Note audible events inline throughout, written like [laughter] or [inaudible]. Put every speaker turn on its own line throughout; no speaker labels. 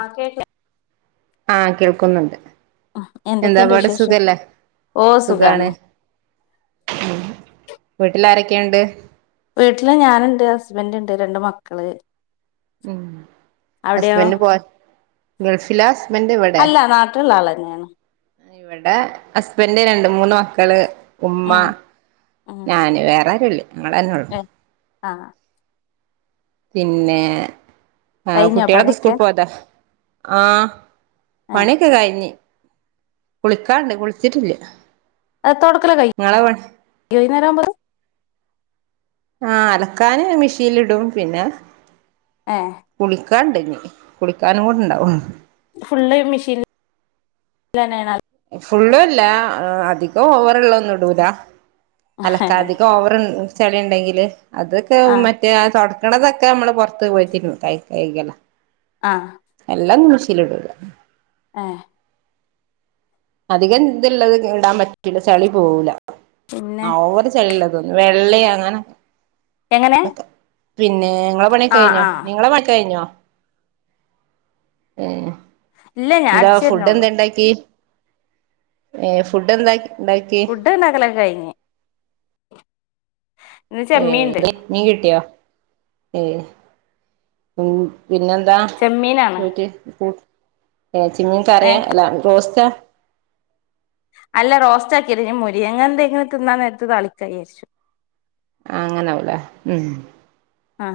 ആ കേ [unintelligible]
ആഹ് കേൾക്കുന്നുണ്ട്
എന്തൊക്കെയുണ്ട്
എന്താപാടെ
വിശേഷം
സുഖല്ലേ സുഖാണ് ഉ വീട്ടില് ആരൊക്കെ ഉണ്ട്
വീട്ടില് ഞാനുണ്ട് ഹസ്ബന്റ് ണ്ട് രണ്ട് മക്കള്.
ഉം
അവിടെയോ
ഹസ്ബൻഡ് പോയ ഗൾഫിലാ ഹസ്ബൻഡ് വടെ?
അല്ല നാട്ടിലുള്ള ആള് തന്നെയാണ്
വടെ ഹസ്ബന്ഡ് രണ്ട് മൂന്ന് മക്കള് ഉമ്മ
ഉം
ഞാന് വേറെ ആരുല്ല. ഞങ്ങളന്നെ ഉള്ളു.
ആഹ്
പിന്നെ ആഹ്
കഴിഞ്ഞോ
കുട്ടിയേളെക്കെ സ്കൂൾ
പണിയൊക്കെ
പോയതാ ആഹ്
ഏ
പണി ക്കെ കഴിഞ്ഞ്. കുളിക്കാണ്ട് കുളിച്ചിട്ടില്ല.
എഹ് തൊടക്കലൊക്കെ കയ്
നിങ്ങളെ പണി
[unintelligible] വൈന്നേരാവുമ്പോത്തും
ആഹ് അലക്കാന് മിഷീല് ഇടും പിന്നെ
ഏഹ്.
കുളിക്കാണ്ട് ഇഞ് കുളിക്കാനും കൂടണ്ടാവും
ഫുള്ള് മെഷീൻ ലെന്നേണോ?
ഫുള്ളും ഇല്ലാ ഏഹ് അധികം ഓവറ്ള്ള ഒന്നും ഇടൂല. അലക്കാധികം ഓവർ ചെളി ഉണ്ടെങ്കില് അതൊക്കെ [unintelligible]
ആ
[unintelligible] തുടക്കണതൊക്കെ നമ്മള് പുറത്ത് പോയിട്ടിരുന്നു കൈ [unintelligible]
ആഹ്
എല്ലന്നും മിഷീൻല് ഇടൂല്ല.
ഏഹ്
അധികം ഇതിള്ളത് ഇടാൻ പറ്റൂല ചെളി പോവൂല.
പിന്നെ
ആഹ് ഓവറ് ചളി ഇള്ളതൊന്നും വെള്ളിം, അങ്ങന
എങ്ങനെ
അതൊക്കെ. പിന്നേ നിങ്ങളെ പണിയൊക്കെ
ആ
കഴിഞ്ഞോ?
ആ
നിങ്ങളെ പ കഴിഞ്ഞോ? ഏഹ്
ഇല്ല ഞാൻ
എന്താ
അടിച്ചു
ഫുഡ്
വരുന്നേള്ളൂ
എന്താ ഇണ്ടാക്കി ഏ ഫുഡ് എന്താണ്ടാക്കി.
[unintelligible] ഇണ്ടക്കലക്കെ കഴിഞ്ഞു ഇന്ന്
ഹെ
ചെമ്മീൻണ്ട്
മീൻ കിട്ടിയോ ഏ ഉ പിന്നെന്താ
ചെമ്മീനാണ്
ചോ [unintelligible] ചെമ്മീൻ
ഏ
കറിയാ അല്ലാ റോസ്റ്റാ
അല്ല റോസ്റ്റാക്കിയ [unintelligible] അങ്ങ [unintelligible] എന്തെങ്കിലും തിന്നാൻ നേരത്ത് താളിക്കായിയാരിച്ചു.
അങ്ങനാവൂലെ ഉം
ആ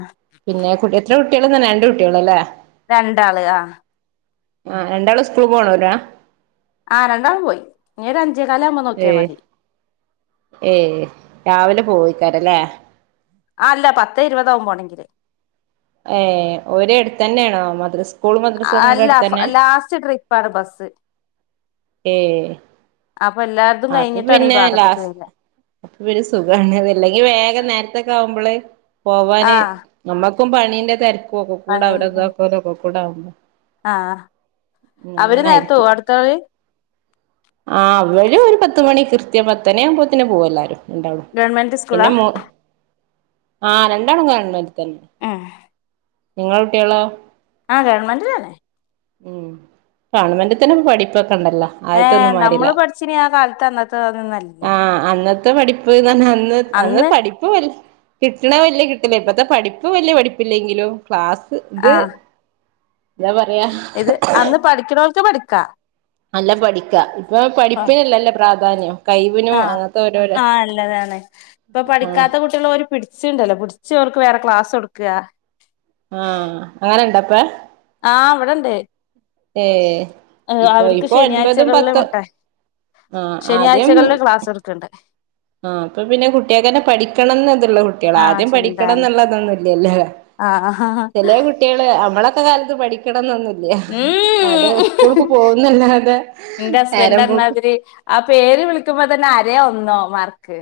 പിന്നെ കുട്ടി എത്ര കുട്ടികളന്നന്നെ രണ്ട് കുട്ടികള് അല്ലേ?
രണ്ടാള് ആഹ്
ആ രണ്ടാളും സ്കൂളിപോണോരാ
ആഹ് രണ്ടാളും പോയി ഇനി ഒരു അഞ്ചേകാല് ആകുമ്പോ നോക്കിയാ മതി
ഏയ് രാവിലെ പോയിക്കാരല്ലേ
ആ അല്ല പത്ത് ഇരുപതാവും പോണെങ്കില്
ഏ [unintelligible] അടുത്ത് തന്നെയാണോ മദ്രസ് സ്കൂൾ മദ്രസക്കെ
അല്ല
അടുത്തന്നെ
ലാസ്റ്റ് ട്രീ [unintelligible] ബസ്സ്
ഏ
അപ്പൊ എല്ലാര്തും
അത്
കഴിഞ്ഞിട്ടാണ് ഈ
പിന്നെ
ഭാഗത്ത്ക്ക്
ലാസ്
വരിക
അപ്പൊ പിന്നെ സുഖ [unintelligible] അല്ലെങ്കി വേഗം നേരത്തക്കെ ആകുമ്പോള്
ആ
പോവാന് നമ്മക്കും പണീന്റെ തെര ഒക്കെ കൂടാവിട ഒക്കെ കൂട
ആഹ് അവര് നേരത്ത പോ അടുത്ത [unintelligible]
ആഹ് അവര് ഒരു പത്ത് മണി കൃത്യം പത്തുമണി ആവുമ്പോത്തേന് പോവുല്ലാരും. [unintelligible]
ഗവൺമെന്റ് സ്കൂളാ
പിന്നെ മോ ആഹ് രണ്ടാളും കാണു [unintelligible] അടുത്ത് തന്നെ
ഉം
നിങ്ങള കുട്ടികളോ
ആഹ് ഗവൺമന്റിലന്നെ
ഉം ഗവൺമെന്റിത്തന്നെ [unintelligible] പഠിപ്പൊക്കെ ഉണ്ടല്ലോ
ഏഹ്
ആദ്യത്തൊന്നും മാരില്ല
നമ്മള് പഠിച്ചിനി ആ കാലത്ത് അന്നത്ത നല്ല
ആ അന്നത്തെ പഠിപ്പ് [unintelligible] അന്ന് അന്ന് പഠി [unintelligible] കിട്ടണ വലിയ കിട്ടില്ല ഇപ്പത്തെ പഠിപ്പ് വലിയ പഠിപ്പില്ലെങ്കിലും ക്ലാസ്
ആ
ഇത് [unintelligible]
ഇത് അന്ന് പഠിക്കണവർക്ക് പഠിക്കാ
നല്ല പഠിക്കാ ഇപ്പൊ പഠിപ്പിനല്ലല്ലോ പ്രാധാന്യം കഴിവിനും
ആഹ്
അങ്ങനത്തെ ഓരോരോ
ആഹ് [unintelligible] ല്ലതാണ് ഇപ്പൊ
ആ
പഠിക്കാത്ത കു റ്റുള്ളവര് പിടിച്ചുണ്ടല്ലോ പിടിച്ച് അവർക്ക് വേറെ ക്ലാസ് കൊടുക്കുക.
ആ അങ്ങനെണ്ടാപ്പ
ആഹ് ഇവിടെണ്ട്
ഇപ്പൊ
അവർക്ക്
ഇപ്പൊ ഒൻപതും
ശനിയാഴ്ചകളില്
പത്തും
[unintelligible]
ആ
ശനിയാഴ്ചകളില് ക്ലാസ് എടുക്കണ്ട്.
ആഹ് ഇപ്പൊ പിന്നെ കുട്ടികൾക്കന്നെ പഠിക്കണന്നതുള്ള കുട്ടികളാ
ആഹ്
ആദ്യം
ചിന്താണ്
പഠിക്കണന്നുള്ളതൊന്നുല്ലല്ലേ.
ആഹ് ഹ്ഹ്ഹാ
കുട്ടികള് അമ്മളൊക്കെ കാലത്ത് പഠിക്കണംന്നൊന്നില്ല
ഉം
[unintelligible] സ്കൂൾക്ക് പോകുന്നല്ലാതെ
എന്റെ ഹസ്ബൻഡ്
നേരം പോക്ക്
അന്നാതിരി ആ പേര് വിളിക്കുമ്പോ തന്നെ അരയൊ ഒന്നോ മാർക്ക്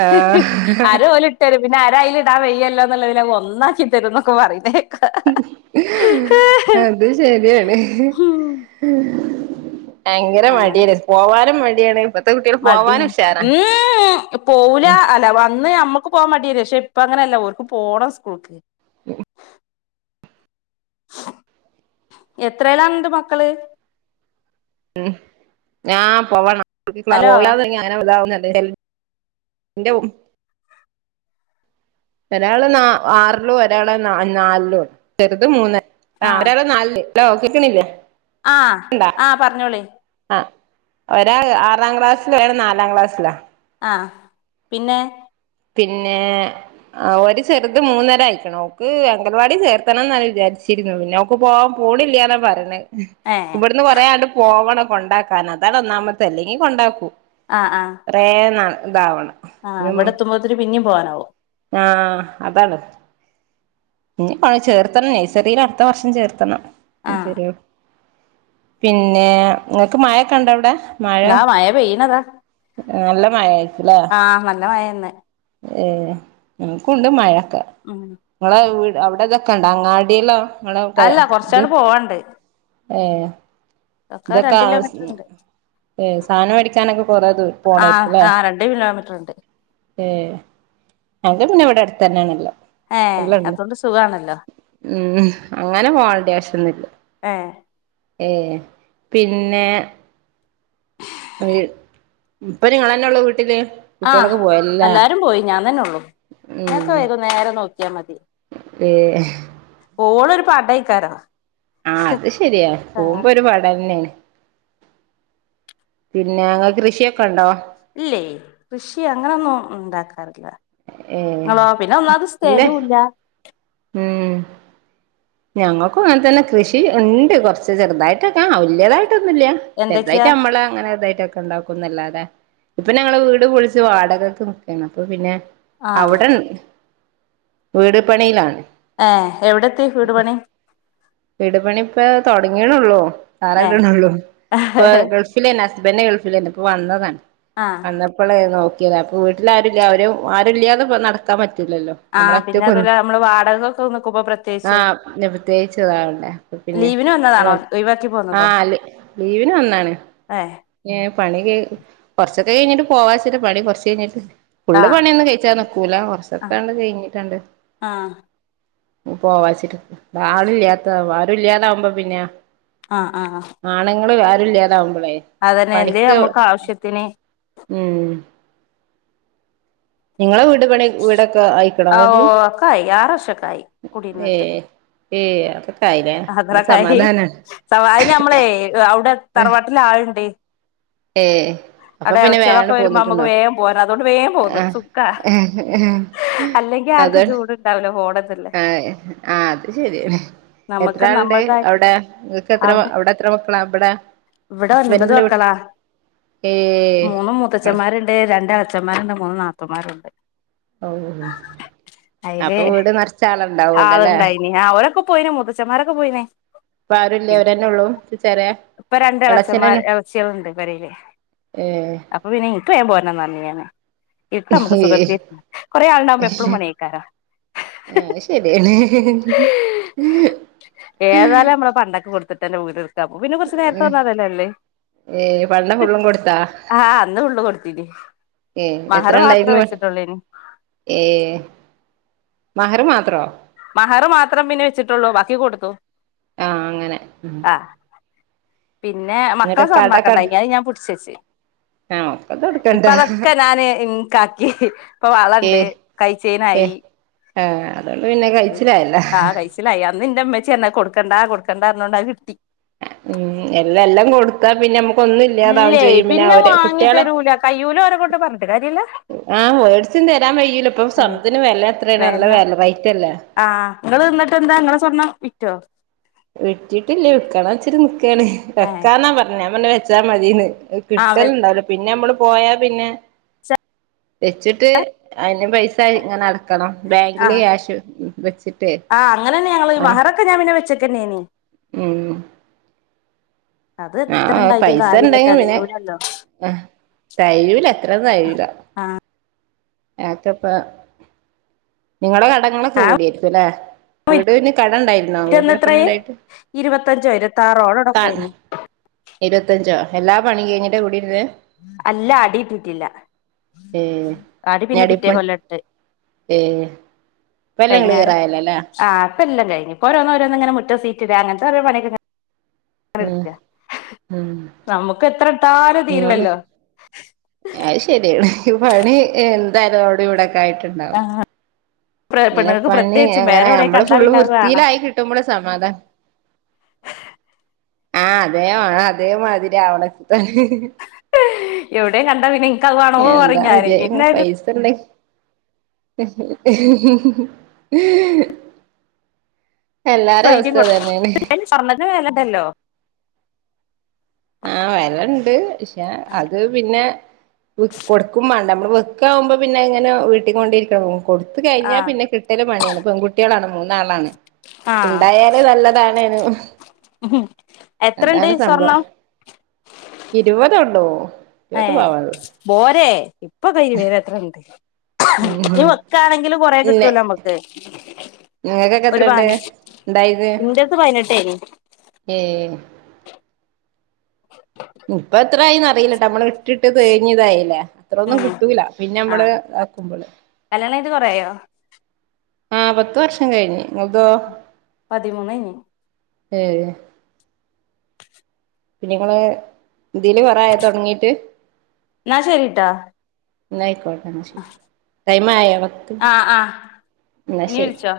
ആ
ഹ്ഹ് [unintelligible] തരും പിന്നെ ആരയിലിടാ വെയ്യല്ലോ എന്നുള്ളതി ഒന്നാക്കി തരും എന്നൊക്കെ പറന്നെ
അത് ശരിയാണ്.
ഉം
ഭയങ്കര
അങ്ങനെ
മടിയല്ലെ. പോവാനും മടിയാണ് ഇപ്പത്തെ കുട്ടികൾ പോവാന്
മടിയാണ്
ഉഷാറാ
[unintelligible] പോവൂല
ഉം
അല്ല അന്ന് ഞമ്മുക്ക് പോകാൻ മടിയ പക്ഷെ ഇപ്പ അങ്ങനെയല്ല ഓർക്ക് പോണം സ്കൂൾക്ക്
[inaudible]
എത്രേലാ നിന്റെ മക്കള്
ഉം ഞാൻ പോവണം
ഹലോ
[unintelligible] [unintelligible] ഒരാള് ന ആറിലോ ഒരാളെ ന നാലിലോ ആണ് ചെറുത് മൂന്ന് ആഹ് ഒരാള് നാലില് ഹലോ കേക്ണില്ലേ.
ആഹ് ആഹ് പറഞ്ഞോളി.
അഹ്. ഒരാഹ് ആറാം ക്ലാസ്ൽ ഒരാള് നാലാം ക്ലാസ്സിലാ
ആഹ് പിന്നെ
പിന്നേ ആഹ് ഒരു ചെറുത് മൂന്നര ആയിക്ക്ണ്. ഓക്ക് അങ്കൽവാടി ചേർത്തണം എന്നാ വിചാരിച്ചിര്ന്നു പിന്നെ ഇപ്പൊ പോവാൻ പോണില്ല്യാന്നാ പറിണത്.
ഏഹ്
ന്ന് കൊറെ ആണ്ട് പോവണം കൊണ്ടാക്കാൻ അതാണ് ഒന്നാമത്തെ. അല്ലെങ്കി കൊണ്ടാക്കു.
ആഹ് ആഹ്
റേ ന ഇതാവണം.
ആഹ് വടെത്തുമ്പോത്ത്ന് പിന്നിം പോവാനാവും.
ആഹ് അതാള്ളത് ഇഞ് ഇപോളെ ചേർത്തണം. നെയ്സറീൽ അട്ത്ത വർഷം ചേർത്തണം. ഉം
ആഹ്
ചെറിയ കു. പിന്നേ ഇങ്ങക്ക് മഴൊക്കെ ഉണ്ടോ അവ്ടെ?
ദാ മയ പെയ്യ്ണതാ.
അആഹ് നല്ല മഴേ
ആഹ് നല്ല മയെ ന്ന്
ഏഹ് ഇൻകൂണ്ട് മഴൊക്കെ.
അങ്ങന
ഇങ്ങളെ വീട് അവിടെ ഇതൊക്കണ്ടാ അങ്ങാടീള്ള ങ്ങളൊക്കെ
അല്ല
ത്?
കൊറച്ചാണ്ട് പോവാണ്ട്.
ഏഹ്
ഒക്കെ രണ്ട് കിലോമീറ്റർ
ദൊകാവ്സിം
ഉണ്ട്
ഏഹ് സാധനം വേടിക്കാനൊക്കെ കൊറേ ദൂ
ആഹ്
പോണേര്ക്കുലേ
ആഹ് രണ്ട് കിലോമീറ്റർ ഉണ്ട്
ഏഹ് അൻ്റെ പിന്നെ വിടെ അടുത്തന്നെണല്ലോ.
ഏഹ്
എല്ലണ്ട്
അതോണ്ട് സുഖാണല്ലോ
ഉം അങ്ങനെ പോവണ്ട്യ ആവശ്യൊന്നില്ല.
ഏഹ്
ഏഹ് പിന്നെ [unintelligible] ഇപ്പൊ നിങ്ങളന്നെ ഉള്ളൂ വീട്ടില് കുട്ടികളൊക്കെ
ആഹ്
പോയല്ലേ
അല്ലാരും പോയി ഞാൻ തന്നെ ഒള്ളൂ നിഒക്കെ വൈകുന്നേരം നോക്ക്യാ മതി
ഏഹ്
പോഓളം ഒരു പടയ്ക്കാരം
ആഹ് അത് ശരിയാ പോവുമ്പോ ഒരു പട ന്നെണ് പിന്നെ ങ്ങക്ക് കൃഷിയൊക്കെ ഇണ്ടോ
ഇല്ലേ കൃഷി അങ്ങനെഒന്നും ഉണ്ടാക്കാറില്ല
ഏ
ഞളോ പിന്നെ ഒന്നാമത്
ഇല്ലേ
സ്ഥലോല്ല
ഉം ഞങ്ങക്കും അങ്ങൻതന്നെ കൃഷി ഇണ്ട് കൊർച്ച് ചെറുതായിട്ടൊക്കെ ആ വല്ല്യതായിട്ടൊന്നുല്ല്യ
എന്തൊക്കെയാ
ചെർതായിട്ട് നമ്മള അങ്ങനെതായിട്ടെക്ക ക്കു ഇണ്ടാക്കുന്നല്ലാതെ ഇപ്പ ഞങ്ങളെവീട് പൊളിച്ച് വാടകക്ക് നിക്കാണ് അപ്പൊ പിന്നെ
ആഹ്
അവ്ടൺ വീട്പ്പണീലാണ്
ഏഹ് എവിടെത്തി വീട് പണി
വീട്പണി ഇപ്പ തുടങ്ങീടൊള്ളൂ
ഏ
തറേട്‌ണെള്ളൂ ഇപ്പ ഗൾഫ് പിന്നെന്ന ഹസ്ബൻഡ് ഗൾഫിലേന്ന് ഇപ്പോ വന്നതാണ്
ആഹ്
വന്നപ് പ്പളെ നോക്കേത് അപ്പൊ വീട്ടില്ആരുല്ല്യാഅവര ആരല്ല്യാതെപ്പോ നടക്കാൻ പറ്റൂല്ലല്ലോ
ആഹ് പിന്നെ
നമ്മളെഒറ്റകൊന്ന്
അതുപോലെ നമ്മള് വാടകൊക്കെ നിക്കുമ്പോ പ്രത്യേകിച്ചും
ആഹ് ന്നെ പ്രത്യേകിച്ച് ട്ട് വേണ്ടേ അപ്പപിന്നെ
ലീവിന് വന്നതാണോ
വൽ
ഒഴിവാക്കി പോന്നതോ
ആഹ് അല്ല് ലീവിന് വന്നാണ്
ഏ
ന്നേ പണി കഴി കൊറച്ചൊക്കെ കഴിഞ്ഞിട്ട് പോവാച്ച്ട്ടെപണി കുറച്ചഴിഞ്ഞിട്ട് ഫുള്
ആഹ്
പണിയൊന്നന്നും കഴിച്ചാ നിക്കൂല
ആഹ്
കൊറച്ചൊക്കെണ്ട് കഴഞ്ഞിട്ടാണ്ട്
ആഹ്
പോവാച്ചിട്ട് ആളില്ലാത്ത ആരും ഇല്ലാതാവുമ്പ പിന്നെ
ആഹ് ആഹ് ആഹ്
ആണ്ങ്ങള് ആരും ഇല്ലാതാവുമ്പളേ
എന്തേ
പണിക്ക്
നമുക്ക് ആവശ്യത്തിന്
ഉം നിങ്ങളെ വീട് പണിയ് വീടൊക്കെ ആയിക്ക്ണോ
ആ ഓ
നിങ്ങക്ക്
ഒക്കായി ആറ് വർഷൊക്കായി കുടിയിരുന്നിട്ട്
ഏഹ് ഏയ് അത്
[unintelligible] സവായിനമ്മളെയ് അവ്ടെ തറവാട്ടില് ആള്ണ്ടേ
ഏഹ് അപ്പൊ
അടെ
പിന്നെ
എളച്ചീളൊക്കെ
വേഗാണ്ട്
വരുമ്പം അമ്മക്ക്
പോന്നിട്ടുണ്ടോ
വേം പോരാ അതോണ്ട് വേംപോന്ന്
ആഹ്
സുഖാ അല്ലെങ്കി ആർക്കും ചൂട്ണ്ടാവില്ല പോണംന്ന്
ണെ ആഹ് അത് ശരിന്നെ
നമുക്ക്
എത്രാആളിണ്ട്
നമ്മൾതായ
അവ്ടെ നിങ്ങക്ക് എത്ര അവ്ടെ എത്ര മക്കളാ ഇവടെ
ഇവടെ ഒൻപത് മക്കളാ
ഏയ്
ച്ഛന്മാര്ണ്ട് രണ്ട് അച്ഛന്മാരുണ്ട് മൂന്ന് നാത്തൂന്മാരൂണ്ട്
ഔഹ് അപ്പ
അയില്
വീട് നെർച്ച് ആളുണ്ടാവോലലേ
ഞാ അവരൊക്കെ പോയിന് മൂത്തച്ഛന്മാരൊക്ക പോയിന്
ഇപ്പ
പിന്നെ
ആരുല്ലഅവരന്നേ ഒള്ളൂ ഇച്ചെറെ
ഇപ്പൊ രണ്ട് ഇളച്ചന്മാർ
എളേച്ചനെൻ ഏഹ്
അപ്പ പിന്നെ ഇൻക്ക് വേഗം പോരണംന്നർഞ്ഞു ഞാന് ഇട്ട് അമ്മക്ക് സുഖത്തേ കൊറേ ആള്ണ്ടാവുമ്പോ എപ്പളും പണിയെയ്ക്കാരം
ആഹ് അഅ് ശര്യാണ്
ഏതാലും നമ്മള് പണ്ടൊക്കെ കൊടുത്തിട്ടെന്നെ വീടിറ്ത്താക്കൂ അപ്പൊ പിന്നെ കൊറച്ച് നേരത്തെ വന്നാ അതല്ലേല്ലേ
ഏ പണ്ട ഫുള്ളും കൊടുത്താ
ആഹ് അന്ന് ഫുള്ള് കൊട്ത്തീനിം
ഏ
മഹറ് മാത്രം വെച്ചിട്ടൊള്ളീനിം
ഏഹ് മഹറ് മാത്രോ
മഹറ് മാത്രം പിന്നെ വെച്ചിട്ടൊള്ളൂ ബാക്കി കൊടുത്തു
ആ അങ്ങനെ
അഹ് പിന്നെ
എന്നിട്ട്
മക്കളെ
കടക്ക
സ്വർണ്ണൊക്കെ ഇണ്ടായ്നി അഅ് ഞാൻ പുട്ച്ചെച്ച്
ആ ഒക്കത് കൊടുക്കണ്ട
ഇപ്പ അതൊക്കെ ഞാന് ഇൻകാ ഇഹ് ഇപ്പ
ഏ
വളണ്ട് കൈചെയിനായി
ഏ അതുകൊണ്ട് പിന്നെ കയിച്ചിലായല്ലോ
[unintelligible] അന്ന് ന്റെ അമ്മച്ചി ആർന്ന് അഹ് കൊടുക്കണ്ട കൊടുക്കണ്ടാർന്നോണ്ട് അഹ് കിട്ടി
ഉം എല്ലാ എല്ലാം കൊടുത്താ പിന്നെ ഒന്നും ഇല്ലാതാവും
ഇല്ലേ
ചെയ്യും
പിന്നെ
അവര് കുട്ടികളെ
വാങ്ങിതരൂല കയ്യൂല ഓരെ കൊണ്ട് പറഞ്ഞിട്ട് കാര്യ ഇല്ല
ആഹ് വേഡ്സും തരാൻ കൈയൂല ഇപ്പ സ്വർണത്തിന് വില എത്രാണ് നല്ല വെല റെയിറ്റല്ലേ
ആഹ് നിങ്ങള് ന്നിട്ട് എന്താ ഇങ്ങളെ സ്വർണ്ണം വിറ്റോ
വിറ്റിട്ടില്ല വിക്കണ ഇച്ചിരി നിക്കാണ്
ഏഹ്
വെക്കാന്നാ പറഞ്ഞേ ഞാൻ പറഞ്ഞ് വെച്ചാ മതീന്ന്
ആഹ് വെ
കിട്ടൽണ്ടാവില്ല പിന്നെ നമ്മള് പോയാ പിന്നെ വെച്ചിട്ട് അയിന് പൈ [unintelligible] ഇങ്ങനടക്കണം ബാങ്കില്
ആഹ്
ക്യാഷ് വെച്ചിട്ടേ ആഹ്
ഇപ്പം ഞാൻ പിന്നെ വെച്ചേക്കന്നെ നീ
ഉം
അത്
ആ
എത്ര ണ്ടായിട്ടും കാര്യ ഇല്ല തെകയൂലല്ലോ
ആഹ് തയൂല്ല അത്ര തയൂല്ല [unintelligible] നിങ്ങടെ കടങ്ങളൊക്കെ
ഞാൻ
വീഡിയോക്കുല്ലേ വീട് പിന്നെ കടം ഇണ്ടായിരുന്നോ
വിറ്റന്ന്
വീടിന്റെ
എത്രേ
ഇപ്പണിണ്ടായിട്ട്
ഇരുപത്തഞ്ചോ ഇരുപത്താറോ അവടെ എവടോ
താൾ
പോയിനി
ഇരുവത്തഞ്ചോ എല്ലാ പണിയും കഴിഞ്ഞിട്ട് കൂടിർന്ന്
അല്ല അടിയിട്ടിട്ടില്ല
ഏ
അടി പിന്നെ പിറ്റേ
ഞടിപ്പണി
കൊല്ലട്ട്
ഏ ഇപ്പെല്ലാം
കൈഞ്ഞാരെ
ക്ലിയറായല്ലോല്ലേ
ആഹ് ഇപ്പ എല്ലാം കഴിഞ്ഞ് ഇപ്പ ഓരോന്നോരോന്നിങ്ങനെ മുറ്റം സീറ്റ് ഇടാ അങ്ങനത്തെ ഒരോ പണിയക്കെ
ഉം ഉം
നമുക്ക് എത്രട്ടാലുംതീരുല്ലല്ലോ
അയ് ശരിയാണ് പണി എന്താലും അവഡിം ഇവടെക്കെ ആയിട്ടുണ്ട ഇങ്ങനെ
പെണ്ണുങ്ങൾക്ക്
പണി
പ്രത്യേകിച്ചും വേറെ
അങ്ങനെ
എവിടെയും
നമ്മള്
കണ്ടാ
ഫുള്ള്
പിന്നെ അത് വേണം
വൃത്തിയിലായി കിട്ടുമ്പോള സമാദ ആഹ് അതേ മാണ അതേമാതിരി ആവണ [inaudible]
എഹുടെ കണ്ട പിന്നെ ഇ
എന്താ വിജയ പൈസ ഇണ്ടെ ഹ ഹ മം
സ്വൈര്യം
അവസ്ഥ അതന്നെയാണ്
കൊടുക്കും സ്വർണ്ണത്തിന് വേലണ്ടല്ലോ
ആഹ് വിലണ്ട് പക്ഷെ അത് പിന്നെ കൊടുക്കും മാണ്ട നമ്മള് വെക്ക് ആവുമ്പോ പിന്നെ ഇങ്ങനെ വീട്ടി കൊണ്ടിരിക്കാവും കൊടുത് കഴിഞ്ഞാ
ആഹ്
പിന്നെ കിട്ടൽ പണിയാണ് പെൺ കു കുട്ടികളാണ് മൂന്നാളാണ്
ആഹ്
ഇണ്ടായാല് നല്ലതാണ്നു
എത്രണ്ട് സ്വർണം
ഇരുപത് ഒള്ളൂ
ഏ പോരെ ഇപ്പ കഴിയും ഇതത്ര ഇങ്ക് ഇനി വെക്കാണെങ്കിലും കൊറേ
ഇല്ലെ
കിട്ടലോ നമ്മക്ക്
നിങ്ങക്കൊക്കെ
ഒരു
എത്രണ്ട്
പനിശ് ഇന്റത്തു പൈനെട്ട് നി
ഏ ഇപ്പ എത്രായിന്ന് അറിയില്ലട്ടോ നമ്മള് ഇട്ടിട്ട് തേഞ്ഞ്തായില്ലേ അത്രൊന്നും
ഉം
കിട്ടൂല പിന്നെ നമ്മള്
ആഹ്
ആക്കുമ്പള്
കല്യാണം കഴിഞ്ഞിട്ട് കൊറേ ആയോ
ആഹ് പത്ത് വർഷം കഴിഞ്ഞ് നിങ്ങതോ
പതിമൂന്ന്ഴിഞ്ഞ്
ഏ.. പിന്നെ നിങ്ങള് ദില് കുറായോ തോടങ്ങീട്ട്
എന്നാ ശരിട്ടോ
ന്നയിക്കോട്ടെ
ആഹ്
ട്ടയ്മായോ പത്ത്
ആഹ്
ഇന്നാ
ഇനി
ശരി
വിളിച്ചോ